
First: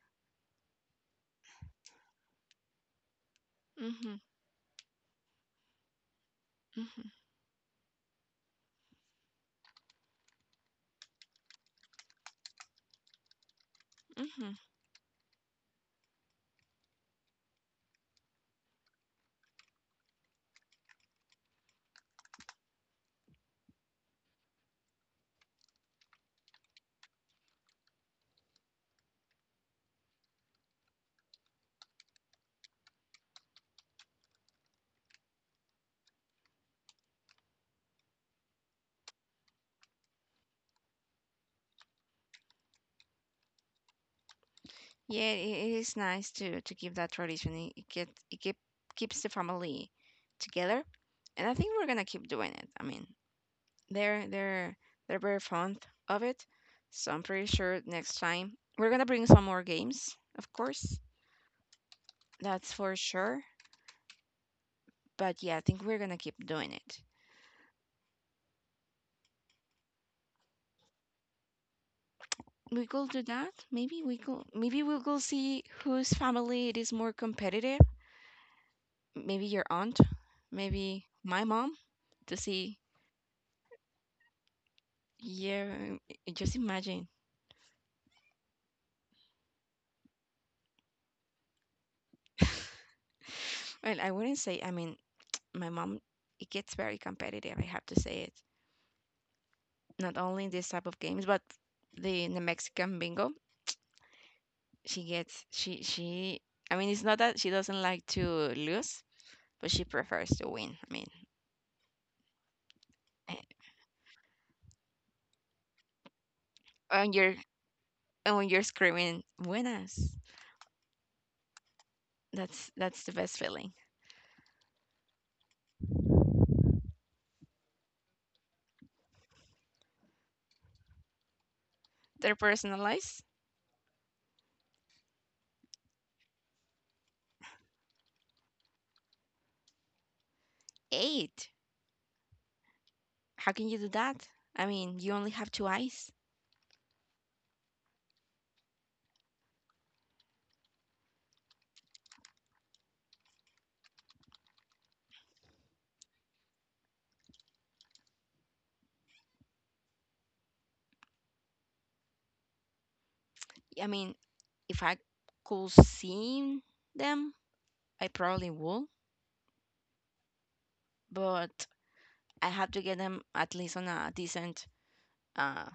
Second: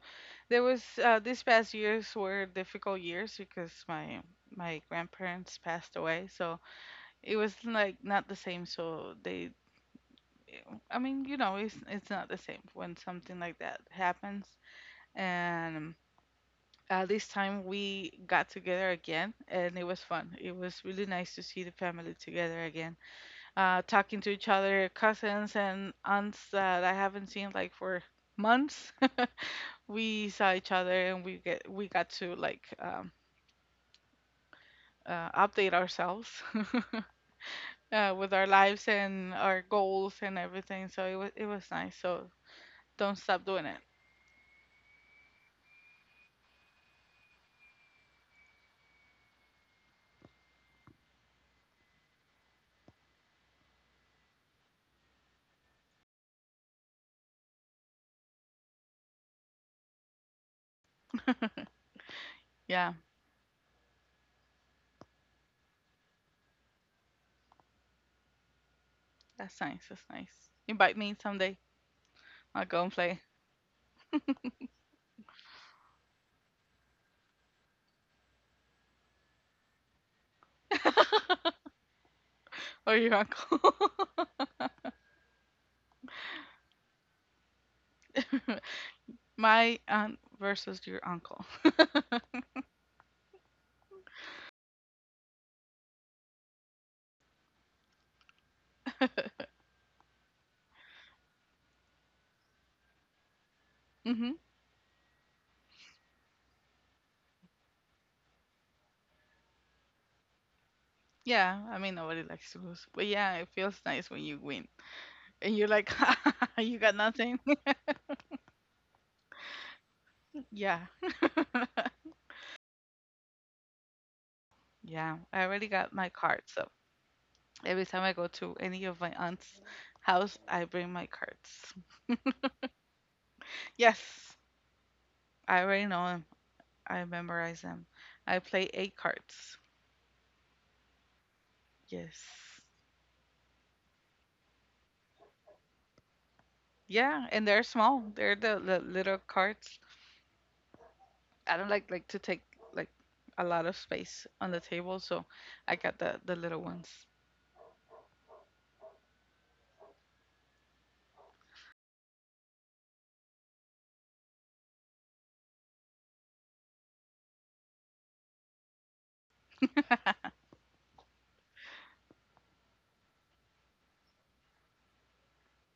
There was These past years were difficult years because
Hmm.
my grandparents passed away, so
Hmm.
it was like not the same. So I mean, you know, it's not the same when something like that happens.
Hmm.
And this time we got together again, and it was fun. It was really nice to see the family together again, talking to each other, cousins and aunts that I haven't seen like for months. <laughs> We saw each other and we got to like, update ourselves, <laughs> with our lives and our goals and everything, so it was nice. So don't stop doing it.
Yeah, it is nice to keep that tradition. It keeps the family together, and I think we're gonna keep doing it. I mean, they're they're they're very fond of it. So I'm pretty sure next time we're gonna bring some more games, of course. That's
Yeah,
for sure. But yeah, I think we're gonna keep doing it.
that's nice, that's nice. Invite me someday, I'll go
We
and
could
play.
do that. Maybe we could see whose family it is more competitive. Maybe your aunt, maybe my mom, to see.
Or your uncle.
Yeah, just imagine.
<laughs> My aunt versus your uncle.
Well, I wouldn't say. I mean, my mom, it gets very competitive, I have to say it. Not only this type of games, but the Mexican bingo.
<laughs> Hmm.
She gets she. I mean, it's not that she doesn't like to lose, but she prefers to win. I mean,
Yeah, I mean, nobody likes to lose, but yeah,
eh,
it feels nice when you win and you're like, <laughs> you got
when you're
nothing. <laughs>
when you're screaming "buenas,"
Yeah, <laughs>
that's the best feeling.
yeah. I already got my card, so every time I go to any of my aunt's house, I bring my cards.
They're personalized.
Yes, I already know them. I memorize them. I play eight cards.
Eight.
Yes.
How can you do that? I mean, you only have two eyes.
Yeah, and they're small. They're the little cards, I don't like to take like a lot of space on the table, so I got the little ones.
I mean, if I could see them, I probably would, but I have to get them at least on a decent uh,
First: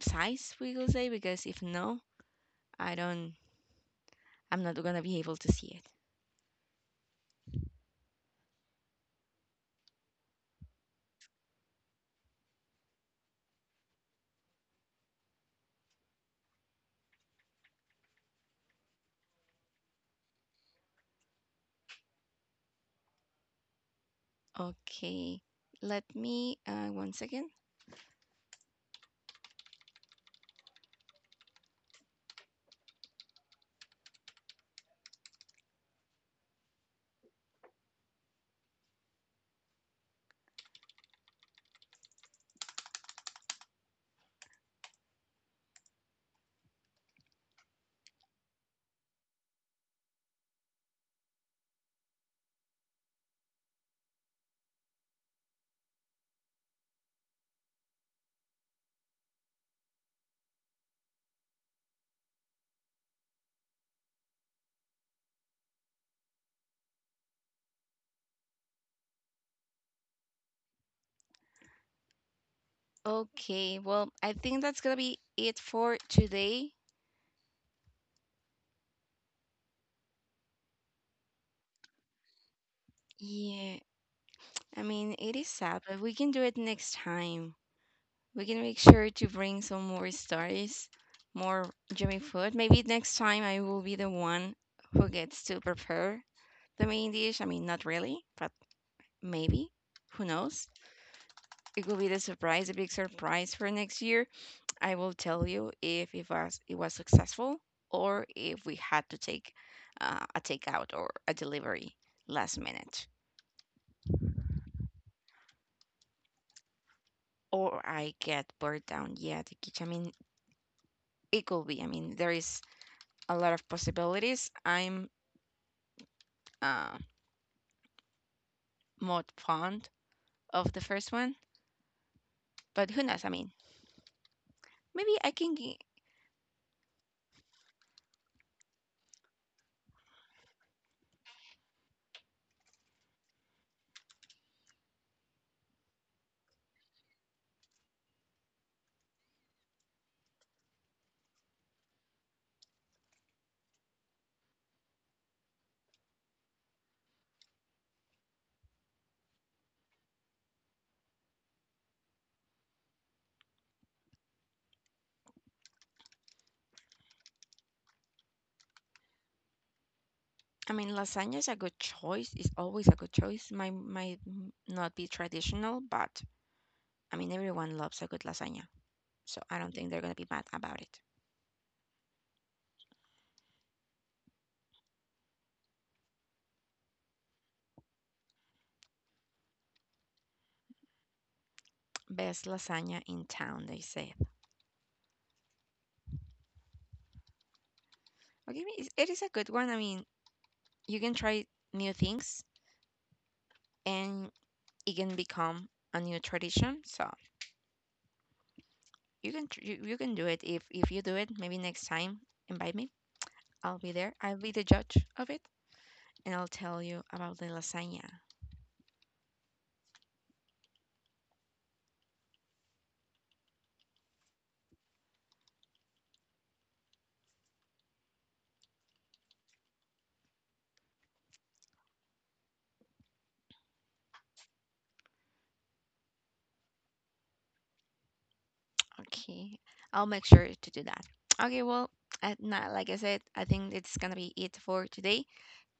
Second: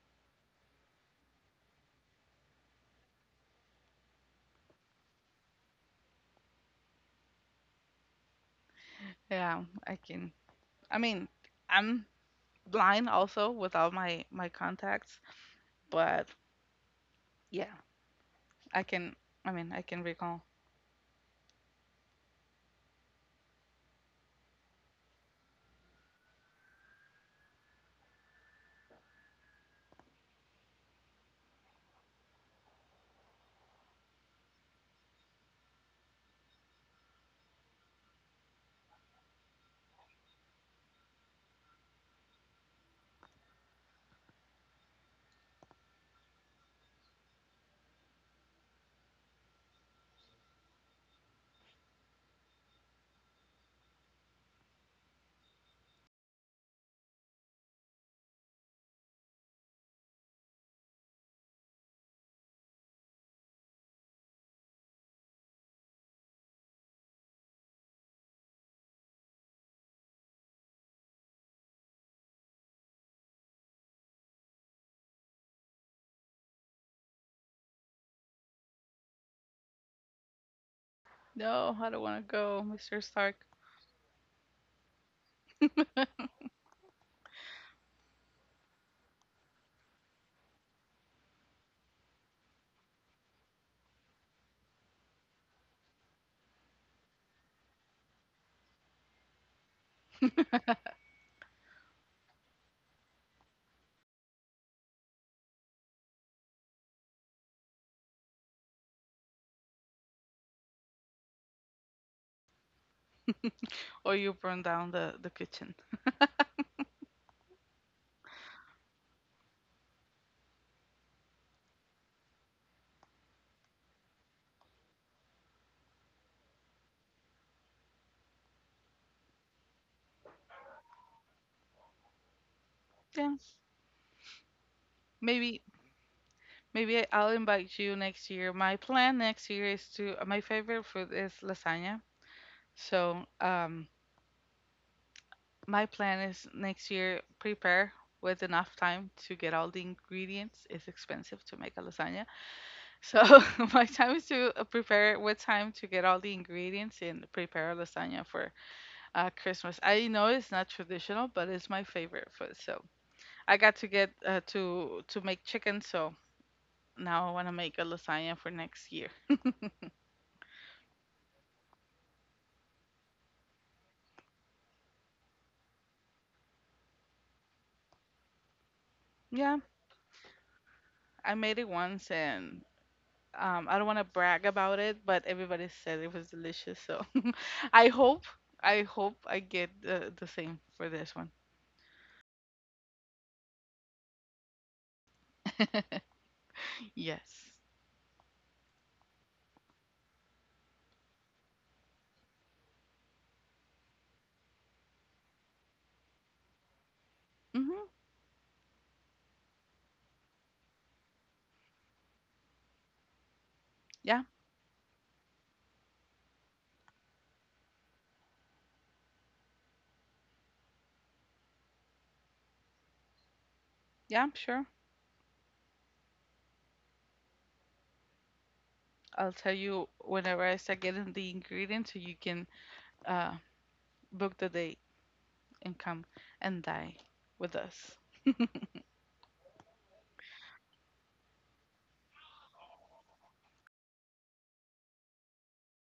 size, we will say, because if no, i don't I'm not gonna be able to see it.
Yeah, I can. I mean, I'm blind also without my contacts, but yeah, I can. I mean, I can recall.
Okay, let me, one second. Okay, well, I think that's gonna be it for today.
No, I don't want to go, Mr. Stark.
Yeah, I mean, it is sad, but we can do it next time. We can make sure to bring some more stories, more yummy food. Maybe next time I will be the one who gets to prepare the main dish. I mean, not really, but maybe, who knows, it will be the surprise, a big surprise for next year. I will tell you if it was successful, or if we had to take a takeout or a delivery last minute,
Or you burn down the kitchen.
or I get burnt down. Yeah, the kitchen. I mean, it could be. I mean, there is a lot of possibilities. I'm uh, more fond of the first one, but who knows? I
Yeah,
mean, maybe I can.
maybe maybe I'll invite you next year. My plan next year is to. My favorite food is lasagna, so, my plan is next year prepare with enough time to get all the ingredients. It's expensive to make a lasagna. So <laughs> my time is to prepare with time to get all the ingredients and prepare a lasagna for, Christmas. I know it's not traditional, but it's my favorite food. So I got to get, to make chicken, so now I want to make a lasagna for next year.
I mean, lasagna is a good choice. It's always a good choice. Might not be traditional, but I mean, everyone loves a good lasagna, so
Yeah,
I don't think they're gonna be mad about it.
I made it once and, I don't want to brag about it, but everybody said it was delicious. So <laughs> I hope, I hope I get the same for this one.
Best lasagna in town, they said.
Yes.
Okay, it is a good one. I mean, you can try new things, and it can become a new tradition. So
Mm-hmm.
you can do it if you do it. Maybe next time invite me. I'll be there.
Yeah.
I'll be the judge of it, and I'll tell you about the lasagna.
Yeah, sure. I'll tell you whenever I start getting the ingredients so you can, uh, book the date and come and dine with us.
Okay, I'll make sure to do that. Okay, well, at not, like I said, I think it's gonna be it for today.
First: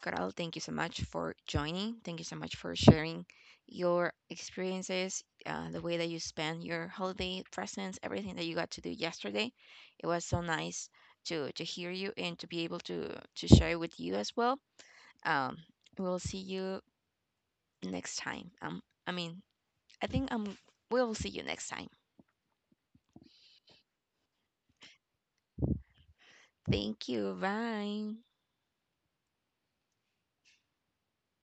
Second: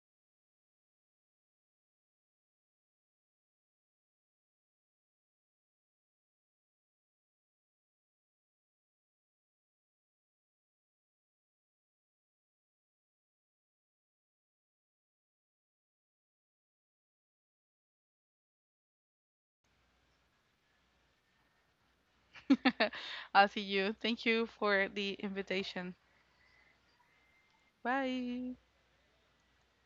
Coral, thank you so much for joining. Thank you so much for sharing your experiences, the way that you spent your holiday presents, everything that you got to do yesterday. It was so nice to hear you and to be able to share with you as well. Um, we'll see you next time. I mean, I think we'll see you next time.
<laughs> I'll see you. Thank you for the invitation.
Thank you. Bye.
Bye.